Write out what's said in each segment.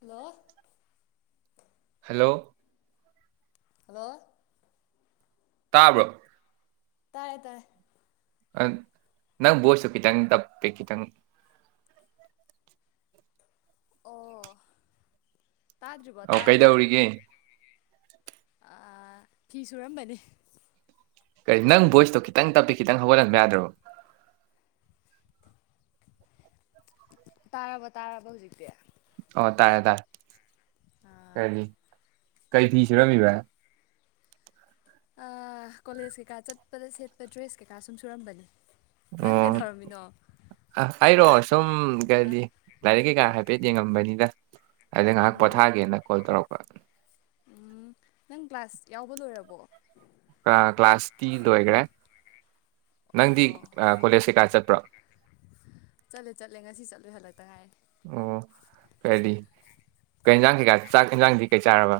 Hello hello hello ꯇꯥꯕ꯭ꯔꯣ ꯇꯥꯏꯔꯌꯦ ꯇꯥꯏꯦ ꯑ ꯅꯪ ꯕꯣꯏꯁꯨ ꯈꯤꯇꯪ ꯇꯞꯄꯤꯦ ꯈꯤꯇꯪ ꯑꯣ ꯑ ꯀꯩꯗꯧꯔꯤꯒꯦ ꯑ ꯐꯤ ꯁꯨꯔꯝꯕꯅꯤ ꯀꯔꯤ ꯅꯪ ꯚꯣꯏꯁꯇꯣ ꯈꯤꯇꯪ ꯇꯞꯄꯤ ꯈꯤꯇꯪ ꯍꯧꯒꯠꯂꯝꯕ ꯌꯥꯗ꯭ꯔꯣ ꯇꯥꯔꯕ ꯇꯥꯔꯕ ꯍꯧꯖꯤꯛꯇꯤ ꯑꯣ ꯇꯥꯥꯏꯦ ꯇꯥꯏꯦ ꯀꯩꯅꯤ ꯀꯩ ꯐꯤꯤꯁꯔꯃꯤꯕ ꯀꯣꯂꯦꯖ ꯀꯩꯀꯥ ꯆꯠꯄꯗ ꯁꯦꯠꯄ ꯗ꯭ꯔꯦꯁ ꯀꯩꯀꯥ ꯁꯨꯝ ꯁꯨꯔꯝꯕꯅꯤ ꯅꯪ ꯀꯩꯗꯧꯔꯝꯃꯤꯅꯣ ꯑꯣ ꯑꯩꯔꯣ ꯁꯨꯝ ꯑ ꯀꯗꯤ ꯂꯥꯏꯔꯤꯛ ꯀꯩꯀꯥ ꯍꯥꯏꯐꯦꯠ ꯌꯦꯡꯉꯝꯕꯅꯤꯗ ꯑꯗ ꯉꯥꯏꯍꯥꯛ ꯎꯝ ꯄꯣꯊꯥꯒꯦꯅ ꯀꯣꯜ ꯇꯧꯔꯛꯄ ꯎꯝ ꯅꯪ ꯀ꯭ꯂꯥꯁ ꯌꯥꯎꯕ ꯂꯣꯏꯔꯕꯣ ꯀ꯭ꯂꯥꯁ ꯇꯤ ꯂꯣꯏꯈ꯭ꯔꯦ ꯑꯣ ꯅꯪꯗꯤ ꯀꯣꯂꯦꯖ ꯀꯩꯀꯥ ꯆꯠꯄ꯭ꯔꯣ ꯆꯠꯂꯦ ꯆꯠꯂꯦ ꯉꯁꯤ ꯆꯠꯂꯦ ꯍꯜꯂꯛꯇ ꯉꯥꯏ ꯑꯣ ꯀꯩꯗꯤ ꯀ ꯌꯦꯟꯁꯥꯡ ꯀꯩꯀꯥ ꯆꯥꯛ ꯌꯦꯟꯁꯥꯡꯗꯤ ꯀꯩ ꯆꯥꯔꯕ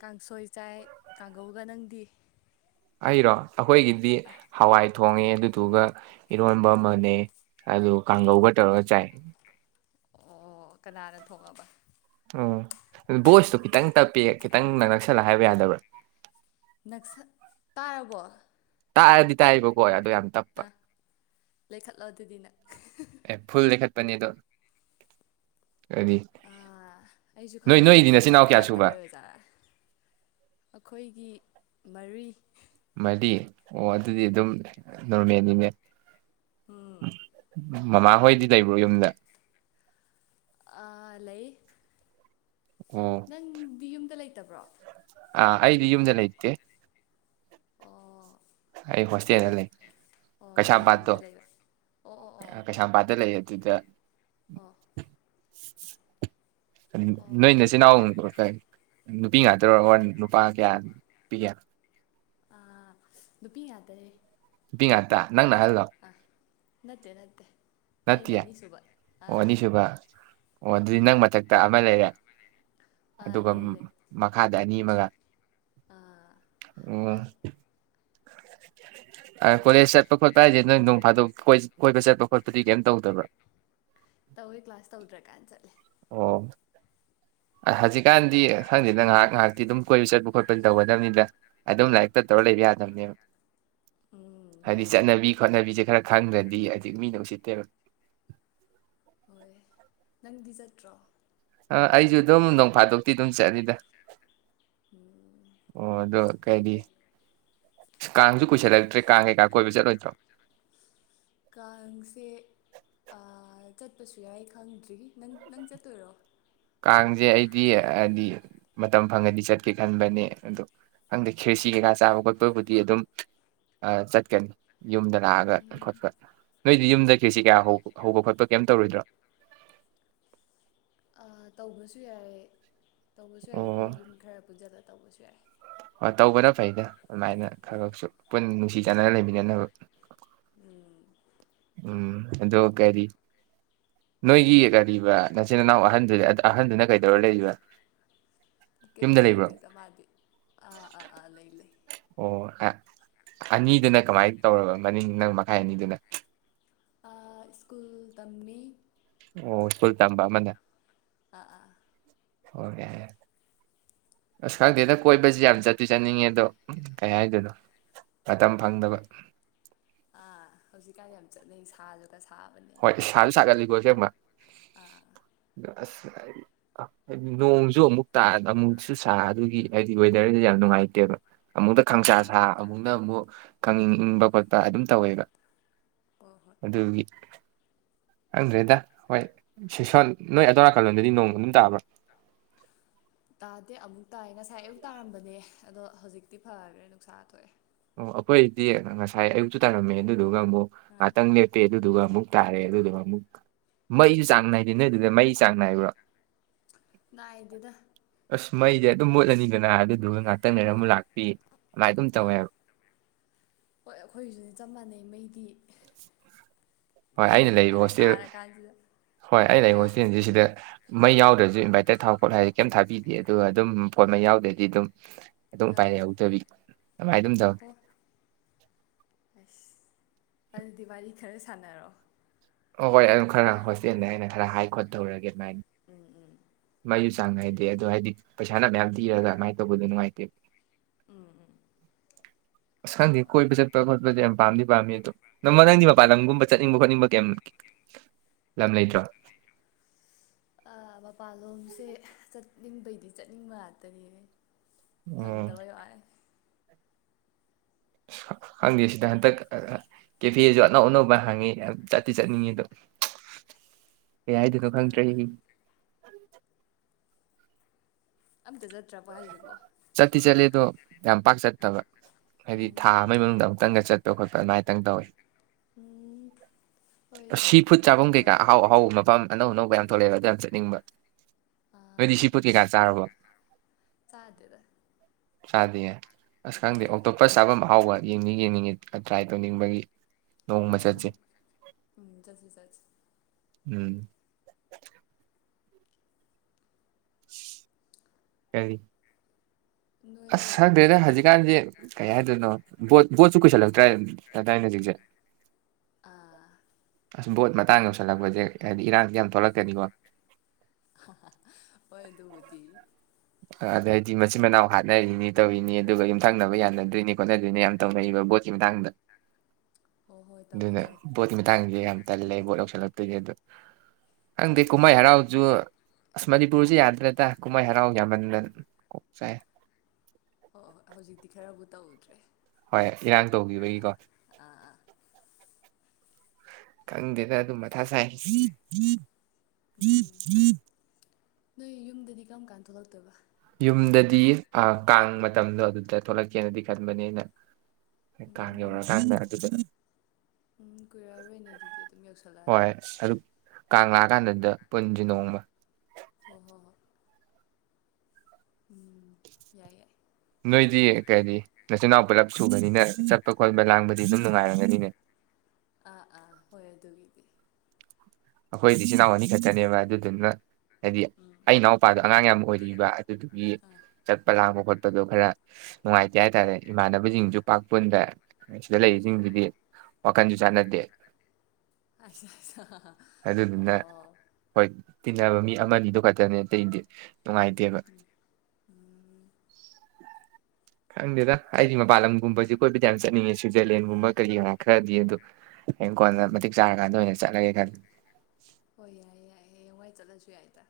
ꯀꯥꯡꯁꯣꯏ ꯆꯥꯏ ꯀꯥꯡꯒꯧꯒ ꯅꯪꯗꯤ ꯑꯩꯔꯣ ꯑꯩꯈꯣꯏꯒꯤꯗꯤ ꯍꯋꯥꯏ ꯊꯣꯡꯉꯦ ꯑꯗꯨꯗꯨꯒ ꯏꯔꯣꯟꯕ ꯑꯃꯅꯦ ꯑꯗꯨ ꯀꯥꯡꯒꯧꯕꯒ ꯇꯧꯔꯒ ꯆꯥꯏ ꯑꯣ ꯀꯅꯥꯅ ꯊꯣꯛꯑꯕ ꯑꯣ ꯚꯣꯏꯁꯇꯣ ꯈꯤꯇꯪ ꯇꯞꯄꯤꯦ ꯈꯤꯇꯪꯅ ꯅꯛꯁꯜꯂꯒ ꯍꯥꯏꯕ ꯌꯥꯗꯕ꯭ꯔꯥ ꯅꯛꯁꯛ ꯇꯥꯔꯕꯣ ꯇꯥꯏꯑꯗꯤ ꯇꯥꯏꯕ ꯀꯣ ꯑꯗꯨꯗꯤ ꯌꯥꯝ ꯇ ꯐ ꯑ ꯂꯩꯈꯠꯂꯣ ꯑꯗꯨꯗꯤ ꯅꯪ ꯄꯅꯤꯗ ꯑꯩꯁꯨ ꯈꯪꯗꯦꯅꯦ ꯅꯣꯏꯗꯤ ꯅꯆꯤꯟ ꯅꯦꯠꯋꯥꯛ ꯏꯅꯥꯎ ꯀꯌꯥ ꯁꯨꯕ ꯅꯨꯡꯉꯥꯏꯇꯕꯩ ꯑꯣꯏꯖꯥꯔꯥ ꯑꯩꯈꯣꯏꯒꯤ ꯃꯔꯤ ꯃꯗꯤ ꯑꯣ ꯑꯗꯨꯗꯤ ꯑꯗꯨꯝ ꯅꯣꯔꯃꯦꯜꯂꯤꯅꯦ ꯎꯝ ꯃꯃꯥ ꯍꯣꯏꯗꯤ ꯂꯩꯕ꯭ꯔꯣ ꯌꯨꯝꯗ ꯑꯥ ꯂꯩ ꯑꯣ ꯅꯪ ꯌꯨꯝꯗ ꯂꯩ ꯐꯠꯇꯕ꯭ꯔꯣ ꯑꯥ ꯑꯩꯗꯤ ꯌꯨꯝꯗꯥ ꯅꯩꯇꯦ ꯑꯣ ꯑꯩ ꯍꯣꯁꯇꯦꯜꯗ ꯂꯩ ꯑꯣ ꯀꯔꯤꯗ ꯀꯩꯁꯥꯝꯄꯥꯠꯇꯣ ꯂꯝꯗ ꯂꯩꯕ ꯑꯣ ꯑꯣ ꯑꯣ ꯗ [unintelligible] ꯑꯣ ꯎꯝ [unintelligible] ꯅꯣꯏ ꯑꯣ ꯅꯆꯤꯜ ꯏꯅꯥꯎ ꯅꯨꯄꯤ ꯉꯥꯛꯇꯔ ꯑꯣꯔ ꯅꯨꯄꯥ ꯀꯌꯥ ꯅꯨꯄꯤ ꯀꯌꯥ ꯑꯥ ꯅꯨꯄꯤ ꯉꯥꯛꯇꯥꯅꯤ ꯄꯕꯤ ꯉꯇꯥ [unintelligible] ꯅꯪꯅ ꯑꯍꯜꯂꯣ ꯅꯠꯇꯦ ꯅꯠꯇꯦ ꯅꯠꯇꯦ ꯑꯩꯅ ꯑꯣ ꯑꯅꯤꯁꯨꯕ ꯑꯥ ꯑꯅꯤꯁꯨꯕ ꯑꯣ ꯑꯗꯨꯗꯤ ꯅꯪ ꯃꯊꯛꯇ ꯑꯃ ꯂꯩꯔꯦ ꯑꯥ ꯑꯗꯨꯒ ꯂꯩ ꯂꯩ ꯃꯈꯥꯗ ꯑꯅꯤ ꯒ [unintelligible] ꯑꯥ ꯑꯥ ꯑꯣ ꯀꯣꯜꯂꯦꯖ ꯆꯠꯄ ꯈꯣꯠꯄ ꯍꯥꯏꯁꯦ ꯅꯪ ꯅꯣꯡ ꯐꯥꯗꯣꯛ ꯀꯣꯏ ꯀꯣꯏꯕꯥ ꯆꯠꯄ ꯐꯗꯤ ꯀꯩꯝ ꯇꯧꯗꯕ꯭ꯔꯥ ꯇꯧꯋꯦ ꯀ꯭ꯂꯥꯁ ꯇꯧꯗ꯭ꯔ ꯀꯥꯟꯅ ꯆꯠꯂꯦ ꯑꯣ ꯍꯧꯖꯤꯛꯀꯥꯟꯗꯤ ꯈꯪꯗꯦꯗ ꯉꯥꯏꯍꯥꯛ ꯉꯥꯏꯍꯥꯛꯇꯤ ꯑꯗꯨꯝ ꯀꯣꯏꯕ ꯆꯠꯄ ꯈꯣꯠꯄꯗꯤ ꯇꯧꯒꯗꯕꯅꯤꯅ ꯑꯗꯨꯝ ꯂꯥꯏꯔꯤꯛꯛꯇ ꯇꯧꯔ ꯂꯩꯕ ꯌꯥꯗꯕꯅꯦꯕ ꯎꯝ ꯍꯥꯏꯗꯤ ꯍꯣꯏ ꯆꯠꯅꯕꯤ ꯈꯣꯠꯅꯕꯤꯁꯦ ꯈꯔ ꯈꯪꯗ꯭ꯔꯗꯤ ꯍꯥꯏꯗꯤ ꯃꯤꯅ ꯎꯁꯤꯠ ꯇꯦꯕꯥ ꯍꯣꯏ ꯅꯪꯗꯤ ꯆꯠꯇ꯭ꯔꯣ ꯑ ꯑꯩꯁꯨ ꯑꯗꯨꯝ ꯅꯣꯡꯐꯥꯗꯣꯛꯇꯤ ꯑꯗꯨꯝ ꯆꯠꯂꯤꯗ ꯎꯝ ꯑꯣ ꯑꯗꯣ ꯐꯩ ꯀꯩꯗꯤ ꯐꯩ ꯀꯥꯡꯁꯨ ꯀꯨꯏꯁꯤꯜꯂꯛꯇ꯭ꯔꯦ ꯀꯥꯡ ꯀꯩꯀꯥ ꯀꯣꯏꯕ ꯆꯠꯂꯣꯏꯗ꯭ꯔꯣ ꯀꯥꯡꯁꯦ ꯆꯠꯄꯁꯨ ꯌꯥꯏ ꯈꯪꯗ꯭ꯔꯤ ꯅꯪ ꯅꯪ ꯆꯠꯇꯣꯏꯔꯣ ꯀꯥꯡꯁꯦ ꯑꯩꯗꯤ ꯍꯥꯏꯗꯤ ꯃꯇꯝ ꯐꯪꯉꯗꯤ ꯆꯠꯀꯦ ꯈꯟꯕꯅꯦ ꯑꯗꯣ ꯍꯪꯗꯦ ꯈꯦꯔꯁꯤ ꯀꯩꯀꯥ ꯆꯥꯕ ꯈꯣꯠꯄꯕꯨꯗꯤ ꯑꯗꯨꯝ ꯆꯠꯀꯅꯤ ꯌꯨꯝꯗ ꯂꯥꯛꯑꯒ ꯈꯣꯠꯄ ꯅꯣꯏꯗꯤ ꯌꯨꯝꯗꯩ ꯈꯦꯆꯤ ꯀꯌꯥ ꯍꯧꯕ ꯈꯣꯠꯄ ꯀꯩꯝ ꯇꯧꯔꯣꯏꯗ꯭ꯔꯥ ꯑ ꯇꯧꯕꯁꯨ ꯌꯥꯏꯌꯦ ꯇꯧꯕꯁꯨ ꯌꯥꯏ ꯑꯩꯈꯣꯏ ꯌꯨꯝ ꯈꯔ ꯄꯨꯟꯖꯜꯂꯒ ꯇꯧꯕꯁꯨ ꯌꯥꯏ ꯑ ꯇꯧꯕꯅ ꯐꯩꯗ ꯑꯗꯨꯃꯥꯏꯅ ꯈꯔ ꯎꯝ ꯈꯁꯨ ꯄꯨꯟꯅ ꯅꯨꯡꯁꯤ ꯆꯥꯟꯅ ꯂꯩꯃꯤꯅꯅꯕ ꯎꯝ ꯎꯝ ꯑꯗꯣ ꯀꯔꯤ ꯅꯣꯏꯒꯤ ꯀꯔꯤꯕ ꯅꯆꯤꯟ ꯅꯅꯥꯎ ꯑꯍꯟꯗꯨ ꯑꯍꯟꯗꯨꯅ ꯀꯩꯗꯧꯔ ꯂꯩꯔꯤꯕ ꯀꯦꯝ ꯌꯨꯝꯗ ꯂꯩꯕ꯭ꯔꯣ ꯇꯧꯗꯤ ꯇ ꯃꯥꯗꯤ ꯑꯥ ꯑꯥ ꯑꯥ ꯂꯩ ꯂꯩ ꯑꯣ ꯑꯅꯤꯗꯨꯅ ꯀꯃꯥꯏꯅ ꯇꯧꯔꯕ ꯃꯅꯤꯡ ꯅꯪ ꯃꯈꯥꯏ ꯑꯅꯤꯗꯨꯅ ꯁ꯭ꯀꯨꯜ ꯇꯝꯃꯤ ꯑꯣ ꯁꯨꯜꯇꯥꯥꯟꯕꯥ ꯑꯃꯅ ꯑꯥ ꯑꯥ ꯑꯣ ꯌꯥꯏ ꯑꯁ ꯈꯪꯗꯦꯗ ꯀꯣꯏꯕꯁꯤ ꯌꯥꯝ ꯆꯠꯇꯤ ꯆꯠꯅꯤꯡꯉꯦ ꯑꯗꯣ ꯀꯩ ꯍꯥꯏꯗꯣꯏꯅꯣ ꯃꯇꯝ ꯐꯪꯗꯕ ꯑꯥ ꯍꯧꯖꯤꯛꯀꯥꯟꯗꯤ ꯌꯥꯝ ꯆꯠꯅꯩ ꯁꯥꯗ ꯍꯣꯏ ꯁꯥꯁꯨ ꯁꯥꯒꯠꯂꯤꯀꯣ ꯁꯦꯝꯕ ꯑꯥ ꯑꯁ ꯍꯥꯏ ꯍꯥꯏꯗꯤ ꯅꯣꯡꯁꯨ ꯑꯃꯨꯛ ꯑꯃꯨꯛꯁꯨ ꯁꯥ ꯑꯗꯨꯒꯤ ꯍꯥꯏꯗꯤ ꯋꯦꯗꯔꯗꯤ ꯌꯥꯝ ꯅꯨꯡꯉꯥꯏꯇꯦꯕ ꯑꯃꯨꯛꯇ ꯈꯪꯁꯥ ꯑꯥ ꯁꯥ ꯑꯥ ꯑꯃꯨꯛꯅ ꯑꯃꯨꯛ ꯈꯪꯅꯤꯡ ꯏꯪꯕ ꯈꯣꯠꯄ ꯑꯗꯨꯝ ꯇꯧꯋꯦꯕ ꯍꯣꯏ ꯍꯣꯏ ꯑꯗꯨꯒꯤ ꯍꯪꯗ꯭ꯔꯦꯗ ꯍꯣꯏ ꯁꯤꯁꯣꯟ ꯅꯣꯏ ꯑꯗꯋꯥꯔꯀꯜꯂꯣꯟꯗꯗꯤ ꯅꯣꯡꯃ ꯑꯗꯨꯝ ꯇꯥꯕ꯭ꯔꯥ ꯇꯥꯗꯦ ꯑꯃꯨꯛ ꯇꯥꯏ ꯉꯁꯥꯏ ꯑꯌꯨꯛ ꯇꯥꯔꯝꯕꯅꯦ ꯑꯗꯣ ꯍꯧꯖꯤꯛꯇꯤ ꯐꯈ꯭ꯔꯦ ꯅꯨꯡꯁꯥ ꯊꯣꯛꯑꯦ ꯑꯣ ꯑꯩꯈꯣꯏꯗꯤ ꯉꯁꯥꯏ ꯑꯌꯨꯛꯇꯁꯨ ꯇꯥꯔꯝꯃꯦ ꯑꯗꯨ ꯗꯨꯒꯣ ꯑꯥ ꯑꯇꯪꯅꯤꯠꯇꯦꯗꯨꯗꯨꯒꯝ ꯑꯃꯨꯛ ꯇꯥꯔꯦ ꯑꯗꯨꯗꯨꯅ ꯑꯃꯨꯛ ꯃꯩꯁꯨ ꯆꯥꯡ ꯅꯥꯏꯗꯦ ꯅꯣꯏꯗꯨꯗ ꯃꯩ ꯆꯥꯡ ꯅꯥꯏꯕ꯭ꯔꯥ ꯉꯏꯗꯨꯗ ꯃꯩꯖ ꯑꯗꯨꯝ ꯃꯣꯠꯂꯅꯤꯗꯅ ꯑꯗꯨꯗꯨꯒ ꯉꯥꯛꯇꯪꯅꯔ ꯑꯥ ꯑꯃꯨꯛ ꯂꯥꯛꯄꯤ ꯑꯗꯨꯃꯥꯏꯅ ꯑꯗꯨꯝ ꯑꯥ ꯇꯧꯋꯦꯕ ꯍꯣꯏ ꯑꯩꯈꯣꯏꯁꯨꯗꯤ ꯆꯞ ꯃꯥꯟꯅꯩ ꯃꯩꯗꯤ ꯁꯤ ꯍꯣꯏ ꯑꯩꯅ ꯃꯩꯒꯤ ꯂꯩꯕ ꯋꯥꯗꯤ ꯍꯣꯁꯇꯦꯜ ꯁꯥꯔ ꯀꯥꯟꯁꯤꯗ ꯍꯣꯏ ꯑꯩꯅ ꯂꯩꯕ ꯑꯥ ꯍꯣꯁꯇꯦꯜꯁꯦ ꯁꯤꯗ ꯃꯩ ꯌꯥꯎꯗ꯭ꯔꯁꯨ ꯏꯟꯚꯥꯏꯇꯔ ꯊꯥꯎ ꯈꯣꯠꯂ ꯍꯥꯏꯗꯤꯦ ꯀꯩꯝ ꯊꯥꯕꯤꯗꯦ ꯑꯗꯨꯒ ꯑꯗꯨꯝ ꯐꯣꯟ ꯃꯩ ꯌꯥꯎꯗ꯭ꯔꯗꯤ ꯑꯗꯨꯝ ꯑꯗꯨꯝ ꯑꯥ ꯎꯄꯥꯏ ꯂꯩꯍꯧꯗꯕꯤ ꯑꯗꯨꯃꯥꯏ ꯑꯗꯨꯝ ꯑꯣ ꯇꯧꯋ ꯍꯣ ꯑꯁ ꯑꯗꯨꯗꯤ ꯋꯥꯔꯤ ꯈꯔ ꯁꯥꯟꯅꯔꯣꯑꯣ ꯑꯣ ꯍꯣꯏ ꯑꯗꯨꯝ ꯈꯔ ꯍꯣꯁꯇꯦꯜꯗ ꯑꯩꯅ ꯈꯔ ꯍꯥꯏ ꯈꯣꯠꯠꯇꯧꯔꯒꯦ ꯑꯗꯨꯃꯥꯏꯅ ꯎꯝ ꯎꯝ ꯃꯌꯨ ꯁꯥꯡꯅꯗꯤꯦ ꯑꯗꯨꯣ ꯍꯥꯏꯗꯤ ꯁꯥꯟꯅ ꯃꯌꯥꯝ ꯊꯤꯔꯒ ꯀꯃꯥꯏꯅ ꯇꯧꯕꯗꯣꯅꯨꯡꯉꯥꯏ ꯞ ꯑꯝ ꯑꯝ ꯑꯁꯥꯡꯗꯤ ꯀꯣꯏꯕ ꯆꯠꯄ ꯈꯣꯠꯄꯗꯤ ꯌꯥꯝ ꯄꯥꯝꯗꯤ ꯄꯥꯝꯃꯤ ꯑꯗꯣ ꯅꯪ ꯅꯪꯗꯤ ꯃꯄꯥꯟ ꯂꯝꯒꯨꯝꯕ ꯆꯠꯅꯤꯡꯕ ꯈꯣꯠꯅꯤꯡꯕ ꯀꯩꯝ ꯂꯝ ꯂꯩꯇ꯭ꯔꯣ ꯃꯄꯥꯟꯂꯣꯝꯁꯦ ꯆꯠꯅꯤꯡꯕꯩꯗꯤ ꯆꯠꯅꯤꯡꯕ ꯉꯥꯛꯇꯅꯤꯅꯦ ꯑꯣ ꯐꯪꯗꯕ ꯌꯥꯦ ꯈꯪꯗꯦ ꯁꯤꯗ ꯍꯟꯗꯛ ꯀꯦꯐꯦꯁꯨ ꯑꯅꯧ ꯑꯅꯧꯕ ꯍꯥꯡꯉꯤ ꯌꯥꯝ ꯆꯠꯇꯤ ꯆꯠꯅꯤꯡꯉꯤ ꯑꯗꯨꯝ ꯑꯦ ꯎꯝ ꯍꯥꯏꯗꯁꯨꯣ ꯈꯪꯗ꯭ꯔꯦ ꯀꯩꯗꯧꯔꯕ ꯑꯝꯗ ꯆ ꯆꯠꯇꯤ ꯆꯠꯂꯦꯗꯣ ꯌꯥꯝ ꯄꯥꯛ ꯆꯠꯇꯕ ꯍꯥꯏꯗꯤ ꯊꯥ ꯑꯃꯒꯤ ꯃꯅꯨꯡꯗ ꯑꯃꯨꯛꯇꯪꯒ ꯆꯠꯄ ꯈꯣꯠꯄ ꯑꯗꯨꯃꯥꯏꯅ ꯈꯤꯪ ꯇꯧꯋꯤ ꯎꯝ ꯍꯣꯏꯗ ꯁꯤ ꯐꯨꯠ ꯆꯥꯐꯝ ꯀꯌꯥꯝ ꯀꯩꯀꯥ ꯑꯍꯥꯎ ꯆꯠꯂꯨꯅꯤ ꯑꯍꯥꯎꯕ ꯃꯐꯝ ꯑꯅꯧ ꯑꯅꯧꯕ ꯌꯥꯝ ꯊꯣꯂꯦꯕꯖꯟꯁꯦꯅꯤꯡꯕ ꯑꯗꯨꯗꯤ ꯑꯥ ꯁꯤ ꯄꯣꯠ ꯀꯩꯀꯥ ꯆꯥꯔꯕ꯫ ꯆꯥꯗꯦꯗ꯫ ꯆꯥꯗꯤꯌꯦ꯫ ꯑꯁ ꯈꯪꯗꯦ ꯑꯥ ꯑꯣꯛꯇꯣꯄꯁ ꯆꯥꯐꯝ ꯑꯥꯍꯥꯎꯕ ꯌꯦꯡꯗꯤ ꯌꯦꯡꯅꯤꯡꯉꯤ꯫ ꯇ꯭ꯔꯥꯏ ꯇꯧꯅꯤꯡꯕꯒꯤ꯫ ꯅꯣꯡꯃ ꯎꯝ ꯆꯠꯁꯦ꯫ ꯎꯝ ꯆꯠꯁꯤ ꯆꯠꯁꯤ ꯎꯝ꯫ ꯀꯔꯤ ꯅꯣꯏ ꯑꯁ ꯈꯪꯗꯦꯗ ꯍꯧꯖꯤꯛꯀꯥꯟꯖꯦ ꯀꯩ ꯍꯥꯏꯗꯣꯏꯅꯣ ꯕꯣꯠ ꯕꯣꯠꯁꯨ ꯀꯨꯏꯁꯜꯂꯛꯇ꯭ꯔꯥ ꯇꯗꯥꯏꯅꯦ ꯍꯧꯖꯤꯛꯁꯦ꯫ ꯑꯥ [unintelligible] ꯕꯣꯠ ꯃꯇꯥꯡ ꯌꯧꯁꯤꯜꯂꯛꯄꯖꯦ ꯍꯥꯏꯗꯤ ꯏꯔꯥꯡꯖꯦ ꯌꯥꯝ ꯊꯣꯛꯂꯛꯀꯅꯤꯀꯣ꯫ ꯍꯥ ꯍꯥ ꯍꯣꯏ ꯑꯗꯨꯕꯨꯗꯤ꯫ ꯑ ꯑꯗꯩꯗꯤ ꯃꯆꯤꯟ ꯃꯅꯥꯎ ꯍꯥꯠ ꯈꯣꯠꯅꯔꯤꯅꯤ ꯇꯧꯔꯤꯅꯤ ꯑꯗꯨꯒ ꯌꯨꯝꯊꯪꯅꯕ ꯌꯥꯅꯗꯣꯏꯅꯤ ꯈꯣꯠꯅꯗꯣꯏꯅꯤ ꯌꯥꯝ ꯇꯧꯅꯩꯕ ꯕꯣꯠꯀꯤ ꯃꯇꯥꯡꯗ꯫ ꯍꯣꯏ ꯍꯣꯏ ꯇꯧꯋꯤ ꯑꯗꯨꯅ ꯇꯧꯋꯤ ꯕꯣꯠꯀꯤ ꯃꯇꯥꯡꯖꯦ ꯌꯥꯝ ꯇꯜꯂꯦ ꯕꯣꯠ ꯌꯧꯁꯤꯜꯂꯛ ꯑꯗꯨꯅꯤ ꯑꯗꯨ ꯈꯪꯗꯦ ꯀꯨꯝꯍꯩ ꯍꯔꯥꯎꯖꯨ ꯑꯁ ꯃꯅꯤꯄꯨꯔꯖꯦ ꯌꯥꯗ꯭ꯔꯦꯗ ꯀꯨꯝꯍꯩ ꯍꯔꯥꯎ ꯌꯥꯝꯃꯟꯗꯅ ꯀꯣꯛꯆꯥꯛꯑꯦ꯫ ꯑꯣ ꯍꯣꯏ ꯍꯧꯖꯤꯛꯇꯤ ꯈꯔꯕꯨ ꯇꯧꯗ꯭ꯔꯦ꯫ ꯍꯣꯏ ꯏꯔꯥꯡ ꯇꯧꯒꯤꯕꯒꯤꯀꯣ꯫ ꯑꯥ ꯑꯥ ꯀꯪꯗꯦꯗ ꯑꯗꯨꯝ ꯃꯊꯥ ꯁꯥꯏ꯫ ꯎꯝ [unintelligible] ꯅꯣꯏ ꯌꯨꯝꯗꯗꯤ ꯀꯔꯝ ꯀꯥꯟ ꯊꯣꯛꯂꯛꯇꯣꯏꯕ꯫ ꯌꯨꯝꯗꯗꯤ ꯑ ꯀꯥꯡ ꯃꯇꯝꯗꯣ ꯑꯗꯨꯗ ꯊꯣꯛꯂꯛꯀꯦꯅꯗꯤ ꯈꯟꯕꯅꯦ ꯑꯩꯅ꯫ ꯀꯥꯡ ꯎꯝ ꯌꯧꯔꯛꯑꯀꯥꯟꯗ ꯑꯗꯨꯗ ꯎꯝ ꯀꯨꯏꯔꯛꯑꯔꯣꯏꯅꯦ ꯑꯗꯨꯗꯤ ꯑꯗꯨꯝ ꯌꯧꯁꯜꯂꯛꯑꯅꯤ ꯍꯣꯏ ꯑꯗꯨ ꯀꯥꯡ ꯂꯥꯛꯑꯀꯥꯟꯗꯨꯗ ꯄꯨꯟꯖꯤ ꯅꯣꯡꯃ꯫ ꯍꯣ ꯍꯣ ꯍꯣꯏ ꯎꯝ ꯌꯥꯏ ꯌꯥꯏ ꯅꯣꯏꯗꯤ ꯀꯔꯤ ꯅꯆꯤꯟꯅꯥꯎ ꯄꯨꯂꯞ ꯁꯨꯕꯅꯤꯅ ꯆꯠꯄ ꯈꯣꯠꯄ ꯂꯥꯡꯕꯗꯤ ꯑꯗꯨꯝ ꯅꯨꯡꯉꯥꯏꯔꯝꯒꯅꯤꯅꯦ꯫ ꯑꯥ ꯑꯥ ꯍꯣꯏ ꯑꯗꯨꯒꯤꯗꯤ꯫ ꯑꯩꯈꯣꯏꯗꯤ ꯏꯆꯤꯟ ꯏꯅꯥꯎ ꯑꯅꯤ ꯈꯛꯇꯅꯦꯕ ꯑꯗꯨꯗꯨꯅ ꯍꯥꯏꯗꯤ ꯎꯝ ꯑꯩ ꯏꯅꯥꯎꯄꯥꯗꯣ ꯑꯉꯥꯡ ꯌꯥꯝ ꯑꯣꯏ꯫ ꯂꯤꯕ ꯑꯗꯨꯗꯨꯒꯤ ꯑꯥ ꯆꯠꯄ ꯂꯥꯡꯕ ꯈꯣꯠꯄꯗꯣ ꯈꯔ ꯅꯨꯡꯉꯥꯏꯇꯦ ꯑꯥ ꯍꯥꯏꯇꯥꯔꯦ ꯏꯃꯥꯟꯅꯕꯁꯤꯡꯖꯨ ꯄꯥꯛ ꯄꯟꯗ꯫ ꯁꯤꯗ ꯑꯣ ꯂꯩꯖꯤꯡꯖꯤꯗꯤ ꯑꯣ ꯋꯥꯈꯟꯖꯨ ꯑꯥ ꯆꯥꯟꯅꯗꯦ꯫ ꯑꯩꯁ ꯑꯩꯁ ꯑꯗꯨꯗꯨꯅ ꯑꯣ ꯍꯣꯏ ꯇꯤꯟꯅꯕ ꯃꯤ ꯑꯃꯅꯤꯗꯨ ꯈꯛꯇꯅꯦ ꯑꯇꯩꯗꯤ ꯅꯨꯡꯉꯥꯏꯇꯦꯕ꯫ ꯎꯝ ꯈꯪꯗꯦꯗ ꯑꯩꯗꯤ ꯃꯄꯥꯟ ꯂꯝꯒꯨꯝꯕꯖꯤ ꯀꯣꯏꯕꯗꯤ ꯌꯥꯝ ꯆꯠꯅꯤꯡꯉꯦ ꯁꯨꯏꯖꯔꯂꯦꯟꯒꯨꯝꯕ ꯀꯔꯤ ꯀꯔꯥ ꯈꯔꯗꯤ ꯑꯗꯣ ꯍꯌꯦꯡ ꯀꯣꯟꯅ ꯎꯝ ꯃꯇꯤꯛ ꯆꯥꯔꯀꯥꯟꯗ ꯑꯣꯏꯅ ꯆꯠꯂꯒꯦ ꯈꯜꯂꯦ꯫ ꯍꯣꯏ ꯌꯥꯏꯑꯌꯦ ꯌꯥꯏꯌꯦ ꯍꯌꯦꯡꯋꯥꯏ ꯆꯠꯂꯁꯨ ꯌꯥꯏꯗ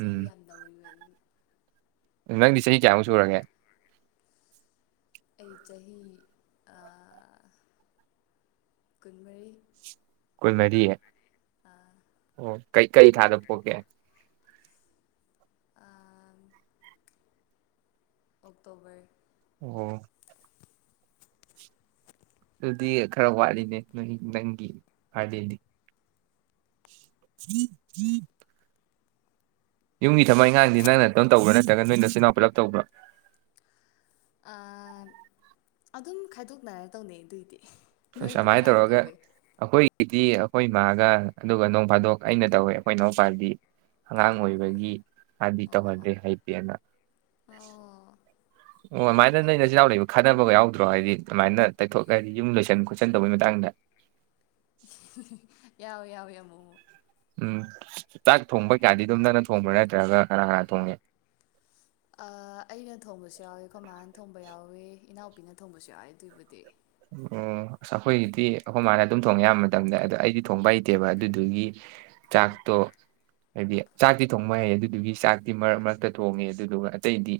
ꯆꯍꯤ ꯌꯥꯝ ꯅꯧꯔꯤꯕꯅꯤ ꯅꯪꯗꯤ ꯆꯍꯤ ꯀꯌꯥꯃꯨꯛ ꯁꯨꯔꯒꯦ ꯑꯩ ꯆꯍꯤ ꯑꯥ ꯀꯨꯟꯃꯔꯤ ꯀꯨꯟꯃꯔꯤ ꯑꯥ ꯑꯣ ꯀꯩ ꯀꯩ ꯊꯥꯗ ꯄꯣꯛꯀꯦ ꯑꯥ ꯑꯣꯛꯛꯇꯣꯕꯔ ꯑꯣ ꯑꯗꯨꯗꯤ ꯈꯔ ꯋꯥꯠꯂꯤꯅꯦ ꯅ ꯅꯪꯒꯤ ꯕꯥꯔꯗꯦꯗꯤ ꯌꯨꯝꯒꯤ ꯊꯕꯛ ꯏꯪꯈꯥꯡꯗꯤ ꯅꯪ ꯅꯇꯣꯝ ꯇꯧꯕ꯭ꯔꯥ ꯅꯠꯇ꯭ꯔꯒ ꯅꯣꯏ ꯅꯆꯤꯜ ꯅꯅꯥꯎ ꯄꯨꯂꯞ ꯇꯧꯕ꯭ꯔꯥ ꯑꯗꯨꯝ ꯈꯥꯏꯗꯣꯛꯅꯔ ꯇꯧꯅꯩ ꯑꯗꯨꯏꯗꯤ ꯅꯣꯏꯗꯤ ꯑꯃꯥꯏꯅ ꯀꯅꯥꯅ ꯇꯧꯔꯒ ꯇꯧꯒꯦ ꯑꯩꯈꯣꯏꯒꯤꯗꯤ ꯑꯩꯈꯣꯏ ꯏꯃꯥꯒ ꯑꯗꯨꯒ ꯅꯣꯡ ꯐꯥꯗꯣꯛ ꯑꯩꯅ ꯇꯧꯋꯦ ꯑꯩꯈꯣꯏ ꯏꯅꯥꯎꯄꯥꯗꯤ ꯑꯉꯥꯡ ꯑꯣꯏꯕꯒꯤ ꯃꯥꯗꯤ ꯑꯣ ꯑꯣ ꯇꯧꯍꯟꯗ꯭ꯔꯦ ꯍꯩꯇꯦ ꯅ ꯑꯣ ꯑꯣ ꯑꯣ ꯑꯗꯨꯃꯥꯏꯅ ꯅꯣꯏ ꯏꯆꯤꯜ ꯏꯅꯥꯎ ꯂꯩꯕ ꯈꯠꯅꯕꯒ ꯌꯥꯎꯗ꯭ꯔꯣ ꯍꯥꯏꯗꯤ ꯑꯗꯨꯃꯥꯏꯅ ꯇꯩꯊꯣꯛ ꯍꯥꯏꯗꯤ ꯌꯨꯝ ꯂꯣꯏꯁꯟ ꯈꯣꯠꯆꯟ ꯇꯧꯕꯒꯤ ꯃꯇꯥꯡꯗ ꯌꯥꯎ ꯌꯥꯎꯏ ꯑꯃꯨꯛ ꯃꯨꯛ ꯎꯝ ꯆꯥꯛ ꯊꯣꯡꯕ ꯀꯌꯥꯗꯤ ꯑꯗꯨꯝ ꯅꯪꯅ ꯊꯣꯡꯕ꯭ꯔꯥ ꯅꯠꯇ꯭ꯔꯒ ꯀꯅꯥ ꯀꯅꯥ ꯊꯣꯡꯒꯦ ꯑ ꯑꯩꯅ ꯊꯣꯡꯕꯁꯨ ꯌꯥꯎꯏ ꯑꯩꯈꯣꯏ ꯃꯥꯅ ꯊꯣꯡꯕ ꯌꯥꯎꯢ ꯏꯅꯥꯎꯄꯤꯅ ꯊꯣꯡꯕꯁꯨ ꯌꯥꯎꯏ ꯑꯗꯨꯕꯨꯗꯤ ꯑꯣ ꯑꯈꯣꯏꯒꯤꯗꯤ ꯑꯩꯈꯣꯏ ꯃꯅꯥ ꯑꯗꯨꯝ ꯊꯣꯡꯉꯦ ꯑꯌꯥꯝꯕ ꯃꯇꯝꯗ ꯑꯗꯣ ꯑꯩꯗꯤ ꯊꯣꯡꯕ ꯍꯩꯇꯦꯕ ꯑꯗꯨꯗꯨꯒꯤ ꯆꯥꯛꯇꯣ ꯍꯥꯏꯗꯤ ꯆꯥꯛꯇꯤ ꯊꯣꯡꯕ ꯍꯩ ꯑꯗꯨꯗꯨꯒꯤ ꯆꯥꯛꯇꯤ ꯃꯔꯛ ꯃꯔꯛꯇ ꯊꯣꯡꯉꯦ ꯑꯗꯨꯗꯨꯒ ꯑꯇꯩꯗꯤ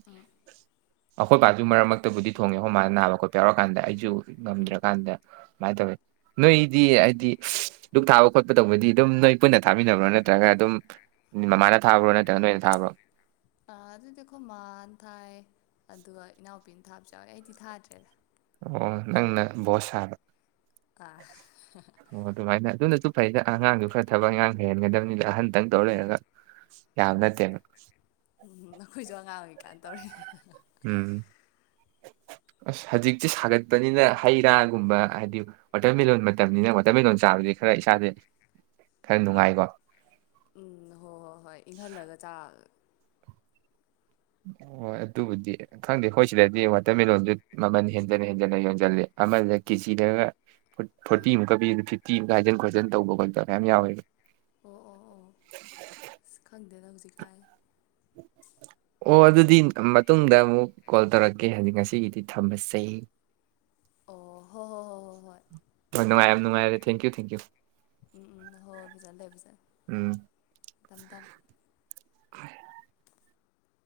ꯑꯩꯈꯣꯏ ꯕꯥꯁꯨ ꯃꯔꯛ ꯃꯔꯛꯇꯕꯨꯗꯤ ꯊꯣꯡꯉꯦ ꯑꯩꯈꯣꯏ ꯃꯥꯅ ꯅꯥꯕ ꯈꯣꯠꯄ ꯌꯥꯎꯔꯀꯥꯟꯗ ꯑꯩꯁꯨ ꯉꯝꯗ꯭ꯔꯀꯥꯟꯗ ꯁꯨꯃꯥꯏꯅ ꯇꯧꯋꯤ ꯅꯣꯏꯗꯤ ꯍꯥꯏꯗꯤ ꯗꯨꯛ ꯊꯥꯕ ꯈꯣꯠꯄ ꯇꯧꯕꯗꯤ ꯑꯗꯨꯝ ꯅꯣꯏ ꯄꯨꯟꯅ ꯊꯥꯃꯤꯟꯅꯕ꯭ꯔꯣ ꯅꯠꯇ꯭ꯔꯒ ꯑꯗꯨꯝ ꯃꯃꯥꯅ ꯊꯥꯕ꯭ꯔꯣ ꯅꯠꯇ꯭ꯔꯒ ꯅꯣꯏꯅ ꯊꯥꯕ꯭ꯔꯣ ꯑꯥ ꯑꯗꯨꯗꯤ ꯑꯩꯈꯣꯏ ꯃꯥꯅ ꯊꯥꯏ ꯑꯗꯨꯒ ꯏꯅꯥꯎꯄꯤꯅ ꯊꯥꯕꯁꯨ ꯌꯥꯎꯋꯦ ꯑꯩꯗꯤ ꯊꯥꯗ꯭ꯔꯦꯗ ꯑꯣ ꯅꯪꯅ ꯕꯣꯁ ꯁꯥꯕ ꯑꯥ ꯑꯣ ꯑꯗꯨꯃꯥꯏꯅ ꯑꯗꯨꯅ ꯑꯗꯨꯝ ꯐꯩꯗ ꯑꯉꯥꯡꯗꯨ ꯈꯔ ꯊꯕꯛ ꯑꯉꯥꯡ ꯍꯩꯍꯟꯒꯗꯕꯅꯤꯗ ꯑꯍꯟꯇꯪ ꯇꯧ ꯂꯩꯔꯒ ꯌꯥꯕ ꯅꯠꯇꯦꯕ ꯎꯝ ꯅꯈꯣꯏꯁꯨ ꯑꯉꯥꯡ ꯑꯣꯏꯔꯤꯀꯥꯟ ꯇꯧꯔꯛꯏ ꯎꯝ ꯑꯁ ꯍꯧꯖꯤꯛꯇꯤ ꯁꯥꯒꯠꯄꯅꯤꯅ ꯍꯩ ꯔꯥꯒꯨꯝꯕ ꯍꯥꯏꯗꯤ ꯋꯥꯇꯔꯃꯦꯂꯣꯟ ꯃꯇꯝꯅꯤꯅ ꯋꯥꯇꯔꯃꯦꯂꯂꯣꯟ ꯆꯥꯕꯗꯤ ꯈꯔ ꯏꯁꯥꯗꯦ ꯈꯔ ꯅꯨꯡꯉꯥꯏꯀꯣ ꯎꯝ ꯍꯣꯏ ꯍꯣꯏ ꯍꯣꯏ ꯏꯪꯍꯜꯂꯒ ꯆꯥ ꯍ ꯑꯗꯨꯕꯨꯗꯤ ꯈꯪꯗꯦ ꯑꯩꯈꯣꯏ ꯁꯤꯗꯗꯤ ꯋꯥꯇꯔ ꯃꯤꯂꯂꯣꯟꯗꯨ ꯃꯃꯜ ꯍꯦꯟꯖꯟ ꯍꯦꯟꯖꯟꯅ ꯌꯣꯟꯁꯤꯜꯂꯤ ꯑꯃꯗ ꯀꯦꯖꯤꯗꯒ ꯐꯣꯔꯇꯤ ꯃꯨꯛꯀ ꯄꯤꯕꯗꯨ ꯐꯤꯞ ꯇꯤꯝ ꯀꯥꯏꯖꯟ ꯈꯣꯠꯆꯟ ꯇꯧꯕ ꯈꯣꯠꯇꯕ ꯃ ꯌꯥꯝ ꯌꯥꯎꯋꯦꯕ ꯑꯣ ꯑꯣ ꯑꯣ ꯑꯁ ꯈꯪꯗꯦꯗ ꯍꯧꯖꯤꯛꯀꯥꯟ ꯑꯣ ꯑꯗꯨꯗꯤ ꯃꯇꯨꯡꯗ ꯑꯃꯨꯛ ꯀꯣꯜ ꯇꯧꯔꯛꯀꯦ ꯍꯥꯏꯖꯤꯛ ꯉꯁꯤꯒꯤꯗꯤ ꯊꯝꯃꯁꯦ ꯑꯣ ꯍꯣ ꯍꯣ ꯍꯣꯏ ꯍꯣꯏ ꯍꯣꯏ ꯅꯨꯡꯥꯏ ꯌꯥꯝ ꯅꯨꯡꯉꯔꯦ ꯊꯦꯡꯀꯌ꯭ꯨ ꯊꯦꯡꯀꯌ꯭ꯨ ꯎꯝ ꯎꯝ ꯍꯣꯏ ꯍꯣꯏ ꯐꯖꯅ ꯂꯩꯎ ꯎꯝ ꯐꯖꯅ ꯊꯝꯃꯨ ꯊꯝ [inaudible]